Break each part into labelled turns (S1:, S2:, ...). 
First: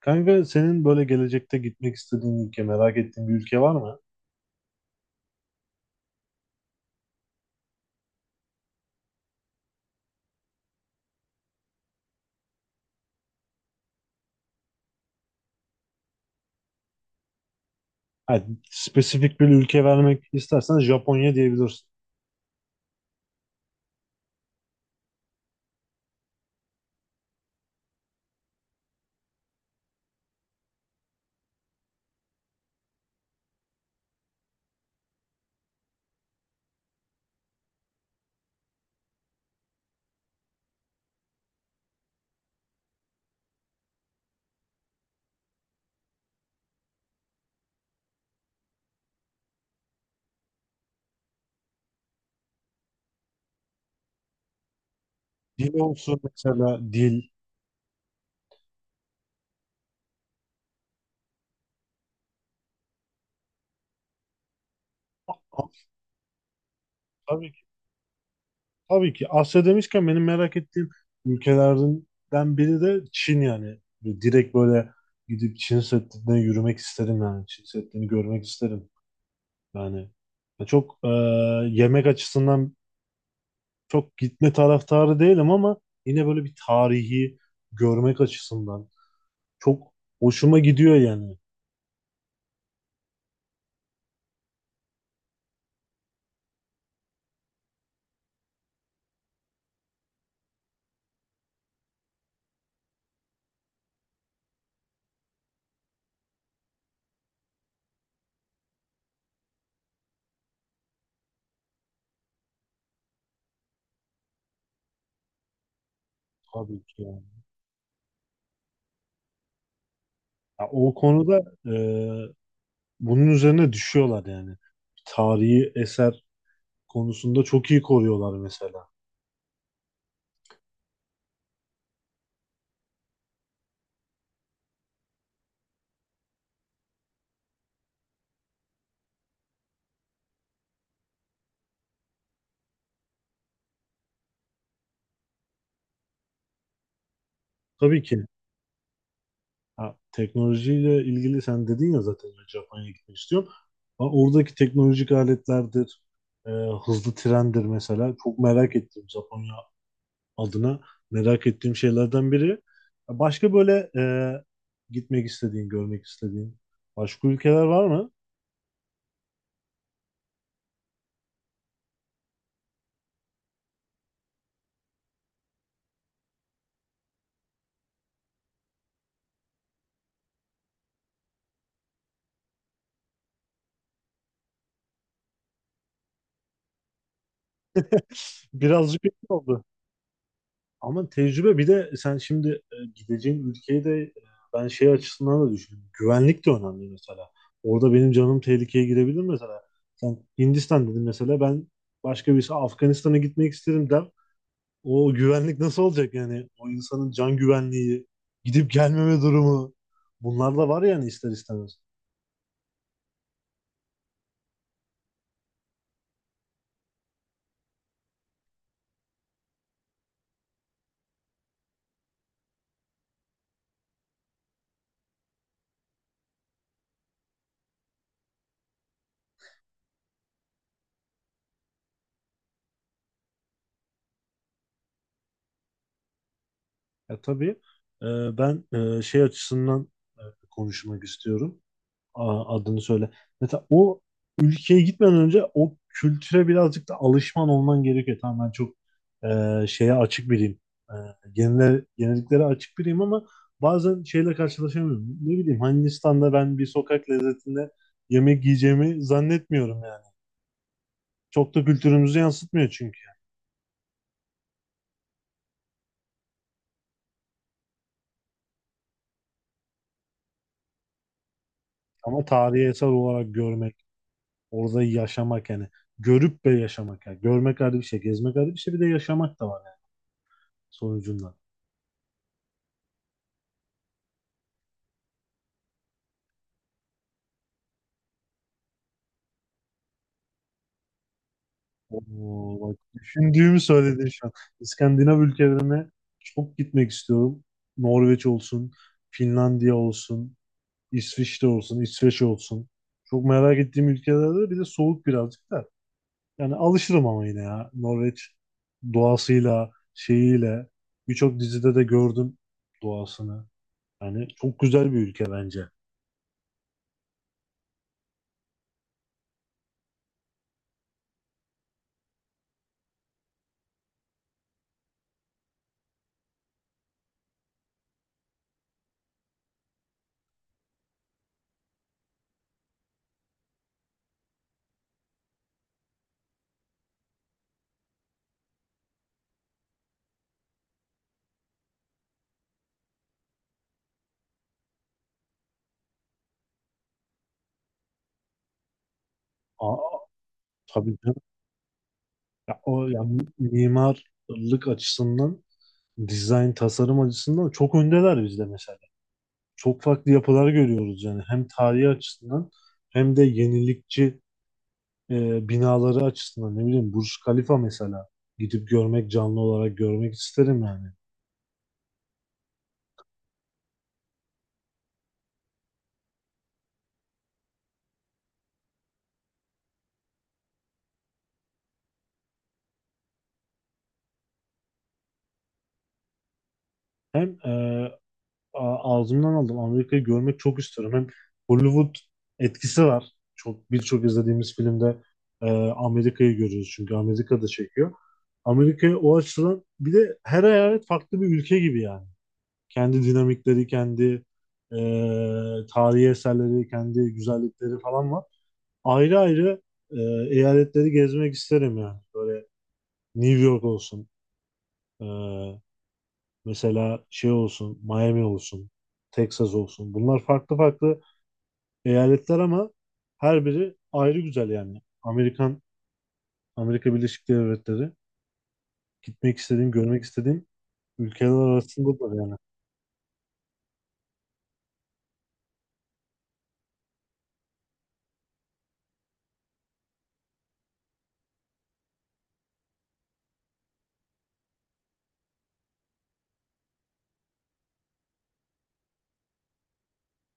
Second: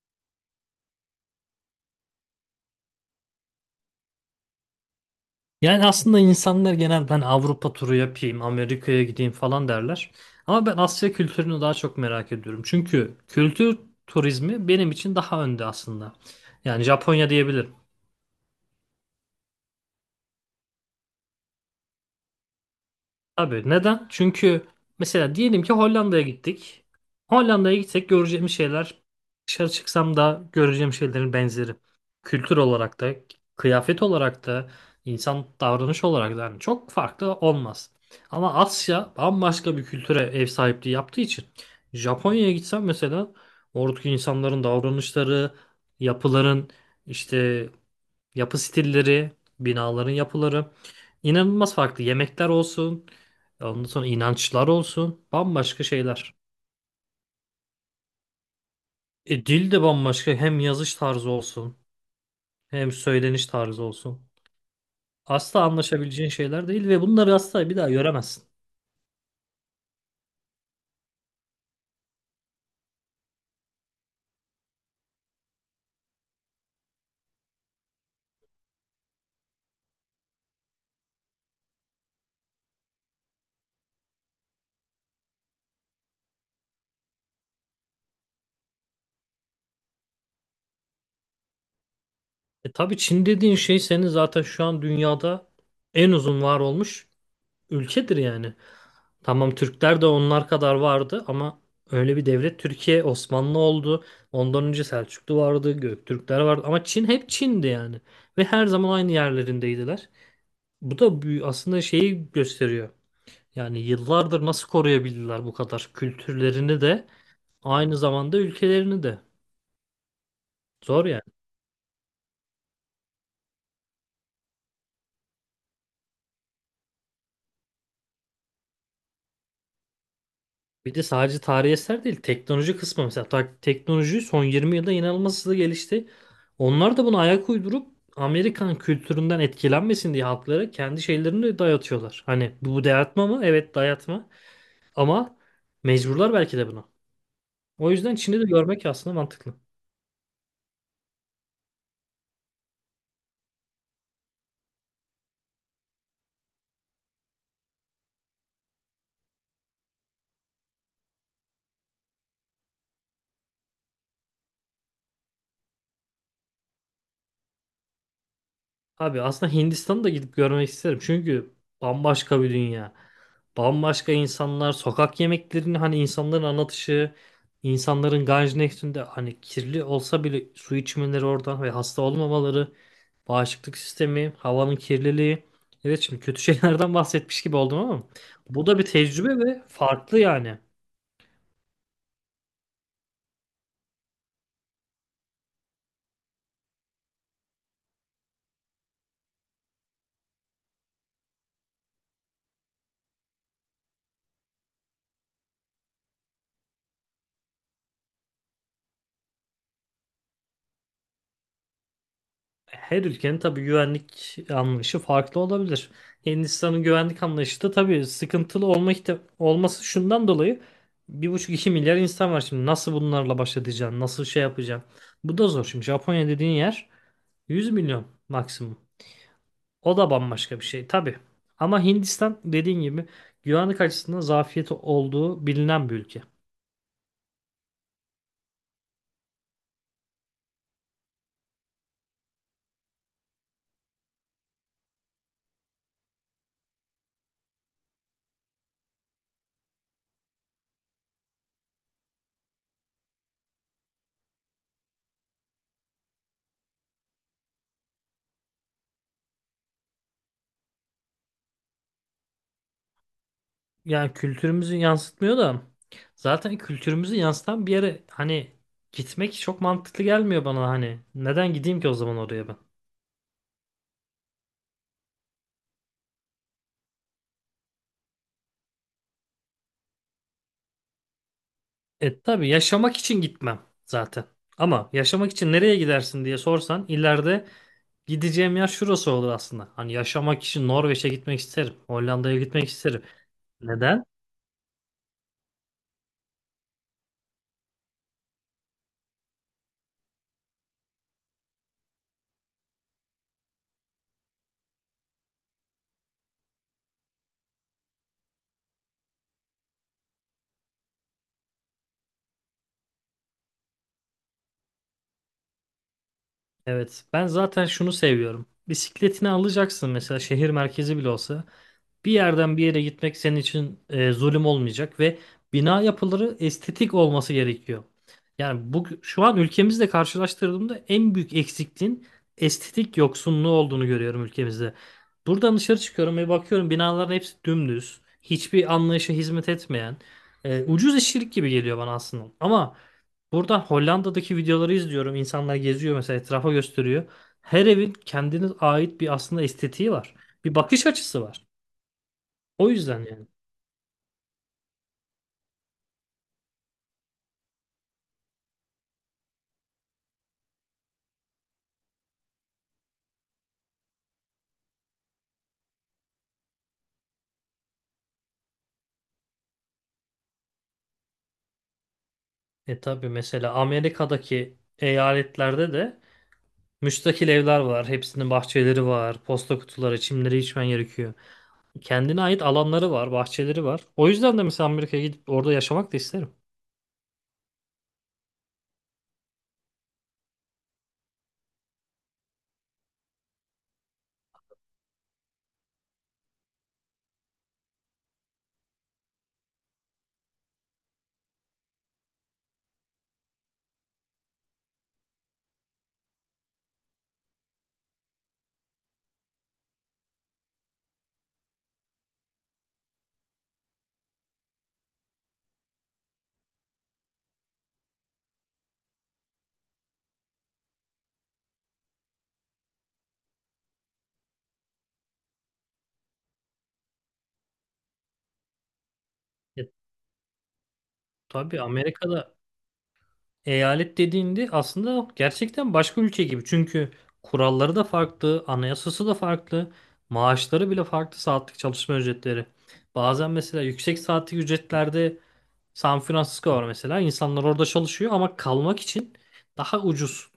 S1: Kanka senin böyle gelecekte gitmek istediğin ülke, merak ettiğin bir ülke var mı?
S2: Yani aslında insanlar genel ben Avrupa turu yapayım, Amerika'ya gideyim falan derler. Ama ben Asya kültürünü daha çok merak ediyorum. Çünkü kültür turizmi benim için daha önde aslında. Yani Japonya diyebilirim.
S1: Hani spesifik bir ülke vermek istersen Japonya diyebilirsin.
S2: Abi neden? Çünkü mesela diyelim ki Hollanda'ya gittik. Hollanda'ya gitsek göreceğim şeyler dışarı çıksam da göreceğim şeylerin benzeri. Kültür olarak da, kıyafet olarak da, insan davranış olarak da yani çok farklı olmaz. Ama Asya bambaşka bir kültüre ev sahipliği yaptığı için Japonya'ya gitsem mesela oradaki insanların davranışları, yapıların işte yapı stilleri, binaların yapıları inanılmaz farklı. Yemekler olsun, ondan sonra inançlar olsun,
S1: Dil
S2: bambaşka
S1: olsun
S2: şeyler.
S1: mesela dil.
S2: E, dil de bambaşka. Hem yazış tarzı olsun, hem söyleniş tarzı olsun.
S1: Ha,
S2: Asla anlaşabileceğin şeyler değil ve bunları
S1: tabii ki.
S2: asla bir daha göremezsin.
S1: Tabii ki. Asya demişken benim merak ettiğim ülkelerden biri de Çin yani. Böyle direkt böyle gidip Çin Seddi'ne yürümek isterim yani. Çin Seddi'ni görmek isterim. Yani ya çok yemek açısından çok gitme taraftarı değilim ama yine böyle bir tarihi görmek açısından çok hoşuma gidiyor yani.
S2: E tabii Çin dediğin şey senin zaten şu an dünyada en uzun var olmuş ülkedir yani. Tamam Türkler de onlar kadar vardı ama öyle bir devlet Türkiye Osmanlı oldu. Ondan önce Selçuklu vardı, Göktürkler vardı ama Çin hep Çin'di yani. Ve her zaman aynı yerlerindeydiler. Bu da aslında şeyi gösteriyor. Yani yıllardır nasıl koruyabildiler bu kadar kültürlerini
S1: Tabii ki
S2: de
S1: yani.
S2: aynı zamanda ülkelerini de.
S1: Ya o
S2: Zor yani.
S1: konuda e, bunun üzerine düşüyorlar yani. Tarihi eser konusunda çok iyi koruyorlar mesela.
S2: Bir de sadece tarihi eser değil, teknoloji kısmı mesela teknoloji son 20 yılda inanılmaz hızlı gelişti. Onlar da buna ayak uydurup Amerikan kültüründen etkilenmesin diye halklara kendi şeylerini de dayatıyorlar. Hani bu dayatma mı? Evet dayatma. Ama mecburlar belki de buna. O
S1: Tabii
S2: yüzden
S1: ki
S2: Çin'i de görmek aslında mantıklı.
S1: ha, teknolojiyle ilgili sen dedin ya zaten ben Japonya'ya gitmek istiyorum. Ha, oradaki teknolojik aletlerdir, e, hızlı trendir mesela. Çok merak ettiğim Japonya adına merak ettiğim şeylerden biri. Başka böyle gitmek istediğin, görmek istediğin başka ülkeler var mı?
S2: Abi aslında Hindistan'ı da gidip görmek isterim. Çünkü bambaşka bir dünya. Bambaşka insanlar, sokak yemeklerini hani insanların anlatışı, insanların Ganj Nehri'nde hani kirli olsa bile su içmeleri oradan ve hasta olmamaları, bağışıklık sistemi, havanın kirliliği. Evet şimdi kötü şeylerden bahsetmiş gibi oldum ama bu da bir
S1: Birazcık etkili
S2: tecrübe ve
S1: oldu.
S2: farklı yani.
S1: Ama tecrübe bir de sen şimdi gideceğin ülkeyi de ben şey açısından da düşünüyorum. Güvenlik de önemli mesela. Orada benim canım tehlikeye girebilir mesela. Sen Hindistan dedin mesela ben başka birisi Afganistan'a gitmek isterim der. O güvenlik nasıl olacak yani? O insanın can güvenliği, gidip gelmeme durumu. Bunlar da var yani ister istemez.
S2: Her ülkenin tabii güvenlik anlayışı farklı olabilir. Hindistan'ın güvenlik anlayışı da tabii sıkıntılı olması şundan dolayı 1,5 2 milyar insan var şimdi. Nasıl bunlarla baş edeceksin? Nasıl şey yapacaksın? Bu da zor. Şimdi Japonya dediğin yer 100 milyon maksimum. O da bambaşka bir şey tabii. Ama Hindistan dediğin gibi güvenlik açısından zafiyeti olduğu bilinen bir ülke.
S1: Ya tabii e, ben şey açısından e, konuşmak istiyorum. Adını söyle. Mesela o ülkeye gitmeden önce o kültüre birazcık da alışman olman gerekiyor. Tamam ben çok şeye açık biriyim. E, yeniliklere açık biriyim ama bazen şeyle karşılaşamıyorum. Ne bileyim Hindistan'da ben bir sokak lezzetinde yemek yiyeceğimi zannetmiyorum yani. Çok da kültürümüzü yansıtmıyor çünkü.
S2: Yani kültürümüzü yansıtmıyor da zaten kültürümüzü yansıtan bir yere hani gitmek çok mantıklı gelmiyor bana hani. Neden gideyim ki o zaman
S1: Ama
S2: oraya ben?
S1: tarihi eser olarak görmek, orada yaşamak yani. Görüp ve yaşamak yani. Görmek ayrı bir şey, gezmek ayrı bir şey, bir de yaşamak da var yani sonucunda.
S2: E tabii yaşamak için gitmem zaten. Ama yaşamak için nereye gidersin diye sorsan ileride gideceğim yer şurası olur aslında. Hani yaşamak için Norveç'e gitmek isterim. Hollanda'ya
S1: Oo,
S2: gitmek
S1: bak
S2: isterim.
S1: düşündüğümü
S2: Neden?
S1: söyledin şu an. İskandinav ülkelerine çok gitmek istiyorum. Norveç olsun, Finlandiya olsun, İsviçre olsun, İsveç olsun. Çok merak ettiğim ülkelerde bir de soğuk birazcık da. Yani alışırım ama yine ya. Norveç doğasıyla, şeyiyle birçok dizide de gördüm doğasını. Yani çok güzel bir ülke bence.
S2: Evet ben zaten şunu seviyorum. Bisikletini alacaksın mesela şehir merkezi bile olsa. Bir yerden bir yere gitmek senin için zulüm olmayacak ve bina yapıları estetik olması gerekiyor. Yani bu şu an ülkemizle karşılaştırdığımda en büyük eksikliğin estetik yoksunluğu olduğunu görüyorum ülkemizde. Buradan dışarı çıkıyorum ve bakıyorum binaların hepsi dümdüz, hiçbir anlayışa hizmet etmeyen, ucuz işçilik gibi geliyor bana aslında. Ama buradan Hollanda'daki videoları izliyorum. İnsanlar geziyor mesela etrafa gösteriyor. Her evin kendine ait bir aslında estetiği
S1: Aa,
S2: var. Bir bakış
S1: tabii.
S2: açısı var.
S1: Ya
S2: O
S1: o
S2: yüzden
S1: ya
S2: yani.
S1: mimarlık açısından, dizayn tasarım açısından çok öndeler bizde mesela. Çok farklı yapılar görüyoruz yani hem tarihi açısından hem de yenilikçi binaları açısından ne bileyim Burj Khalifa mesela gidip görmek canlı olarak görmek isterim yani.
S2: E tabii mesela Amerika'daki eyaletlerde de müstakil evler var. Hepsinin bahçeleri var, posta kutuları, çimleri içmen gerekiyor. Kendine ait alanları var, bahçeleri var. O yüzden de mesela Amerika'ya gidip orada yaşamak da isterim.
S1: Hem ağzımdan aldım. Amerika'yı görmek çok istiyorum. Hem Hollywood etkisi var. Çok birçok izlediğimiz filmde e, Amerika'yı görüyoruz çünkü Amerika'da çekiyor. Amerika'yı o açıdan bir de her eyalet farklı bir ülke gibi yani. Kendi dinamikleri, kendi e, tarihi eserleri, kendi güzellikleri falan var. Ayrı ayrı e, eyaletleri gezmek isterim yani. Böyle New York olsun, e, mesela şey olsun, Miami olsun, Texas olsun. Bunlar farklı farklı eyaletler ama her biri ayrı güzel yani. Amerikan, Amerika Birleşik Devletleri gitmek
S2: E
S1: istediğim, görmek istediğim ülkeler
S2: tabii
S1: arasındadır
S2: Amerika'da
S1: yani.
S2: eyalet dediğinde aslında gerçekten başka ülke gibi. Çünkü kuralları da farklı, anayasası da farklı, maaşları bile farklı saatlik çalışma ücretleri. Bazen mesela yüksek saatlik ücretlerde San Francisco var mesela. İnsanlar orada çalışıyor ama kalmak için daha ucuz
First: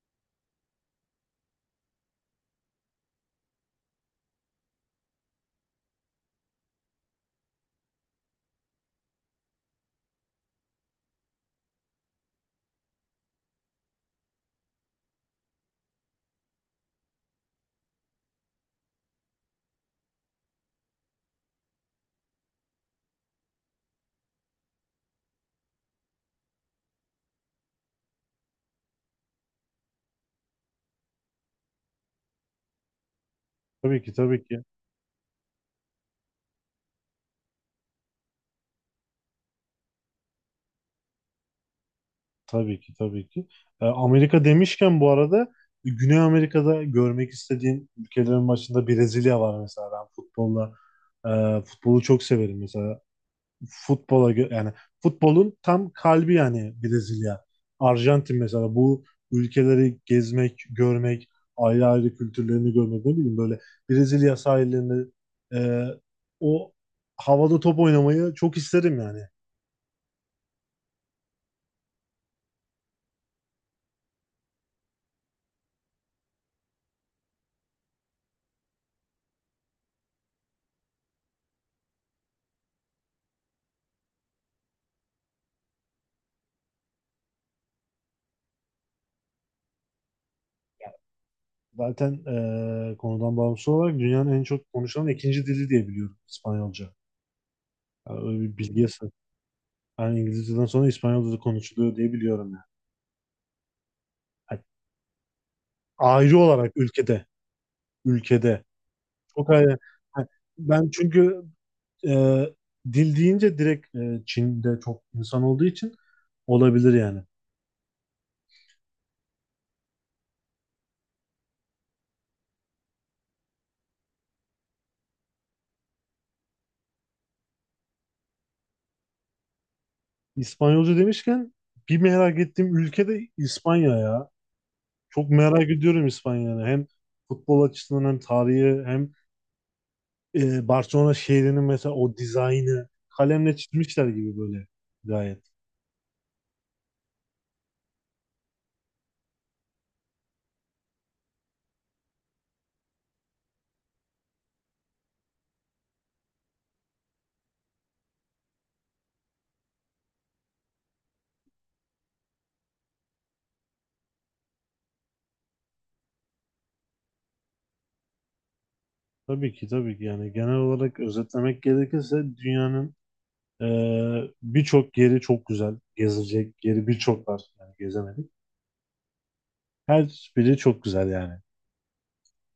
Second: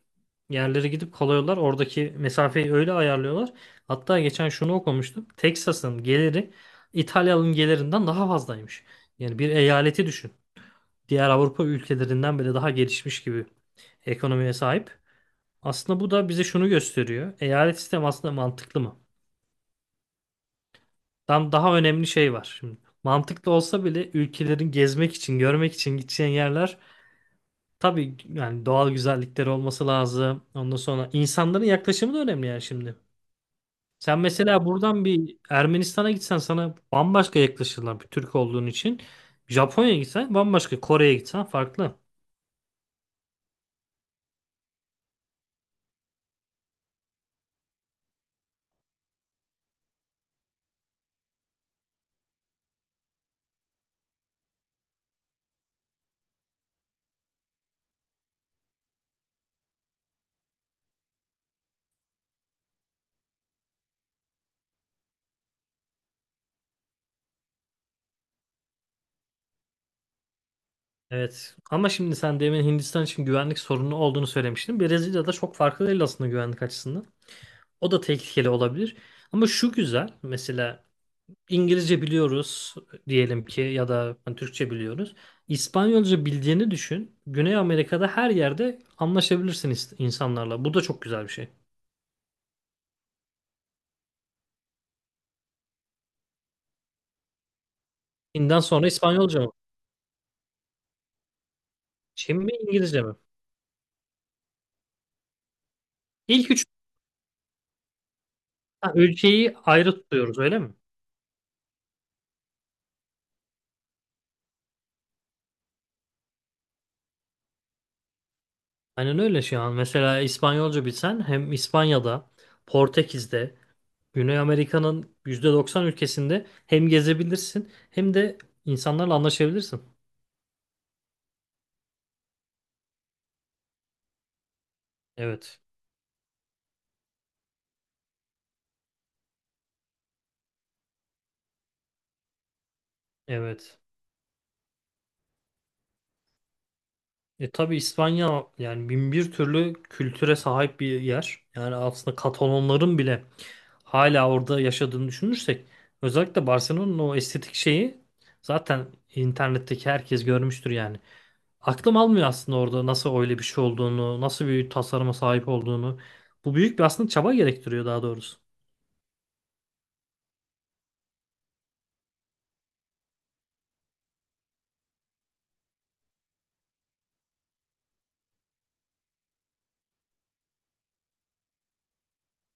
S2: yerlere gidip kalıyorlar. Oradaki mesafeyi öyle ayarlıyorlar. Hatta geçen şunu okumuştum. Texas'ın geliri İtalya'nın gelirinden daha fazlaymış. Yani bir eyaleti düşün. Diğer Avrupa ülkelerinden bile daha gelişmiş gibi ekonomiye sahip. Aslında bu da bize şunu gösteriyor. Eyalet sistemi aslında mantıklı mı? Tam daha önemli şey var şimdi. Mantıklı olsa bile ülkelerin gezmek için, görmek için gideceğin yerler tabii yani doğal güzellikleri olması lazım. Ondan sonra insanların yaklaşımı da önemli yani şimdi.
S1: Tabii ki,
S2: Sen
S1: tabii ki.
S2: mesela buradan bir Ermenistan'a gitsen sana bambaşka yaklaşırlar bir Türk olduğun için. Japonya'ya gitsen bambaşka, Kore'ye gitsen farklı.
S1: Tabii ki, tabii ki. E, Amerika demişken bu arada Güney Amerika'da görmek istediğim ülkelerin başında Brezilya var mesela. Ben futbolu çok severim mesela. Yani futbolun tam kalbi yani Brezilya. Arjantin mesela bu ülkeleri gezmek, görmek, ayrı ayrı kültürlerini görmek ne bileyim böyle Brezilya sahillerinde e, o havada top oynamayı çok isterim yani.
S2: Evet ama şimdi sen demin Hindistan için güvenlik sorunu olduğunu söylemiştin. Brezilya'da çok farklı değil aslında güvenlik açısından. O da tehlikeli olabilir. Ama şu güzel mesela İngilizce biliyoruz diyelim ki ya da hani Türkçe biliyoruz. İspanyolca bildiğini düşün. Güney Amerika'da her yerde anlaşabilirsin insanlarla. Bu da çok güzel bir şey.
S1: Zaten konudan bağımsız olarak dünyanın en çok konuşulan ikinci dili diye biliyorum İspanyolca. Yani öyle bir
S2: Çin'den
S1: bilgiye
S2: sonra
S1: sahip.
S2: İspanyolca mı?
S1: Yani İngilizceden sonra İspanyolca da konuşuluyor diye
S2: Çin mi
S1: biliyorum yani.
S2: İngilizce mi?
S1: Yani ayrı
S2: İlk üç.
S1: olarak ülkede, ülkede.
S2: Ha,
S1: Çok
S2: ülkeyi
S1: ayrı.
S2: ayrı
S1: Ha,
S2: tutuyoruz öyle mi?
S1: ben çünkü e, dil deyince direkt Çin'de çok insan olduğu için olabilir yani.
S2: Aynen öyle şu an. Mesela İspanyolca bilsen hem İspanya'da, Portekiz'de, Güney Amerika'nın %90 ülkesinde hem gezebilirsin hem de insanlarla anlaşabilirsin.
S1: İspanyolca demişken bir merak ettiğim ülke de İspanya ya. Çok
S2: Evet.
S1: merak ediyorum İspanya'yı. Hem futbol açısından hem tarihi hem Barcelona şehrinin mesela o dizaynı kalemle
S2: Evet.
S1: çizmişler gibi böyle gayet.
S2: E tabii İspanya yani bin bir türlü kültüre sahip bir yer. Yani aslında Katalonların bile hala orada yaşadığını düşünürsek özellikle Barcelona'nın o estetik şeyi zaten internetteki herkes görmüştür yani. Aklım almıyor aslında orada nasıl öyle bir şey olduğunu, nasıl bir tasarıma sahip olduğunu. Bu büyük bir aslında çaba gerektiriyor daha doğrusu.
S1: Tabii ki tabii ki yani genel olarak özetlemek gerekirse dünyanın birçok yeri çok güzel. Gezilecek yeri birçok var. Yani gezemedik. Her biri çok güzel yani.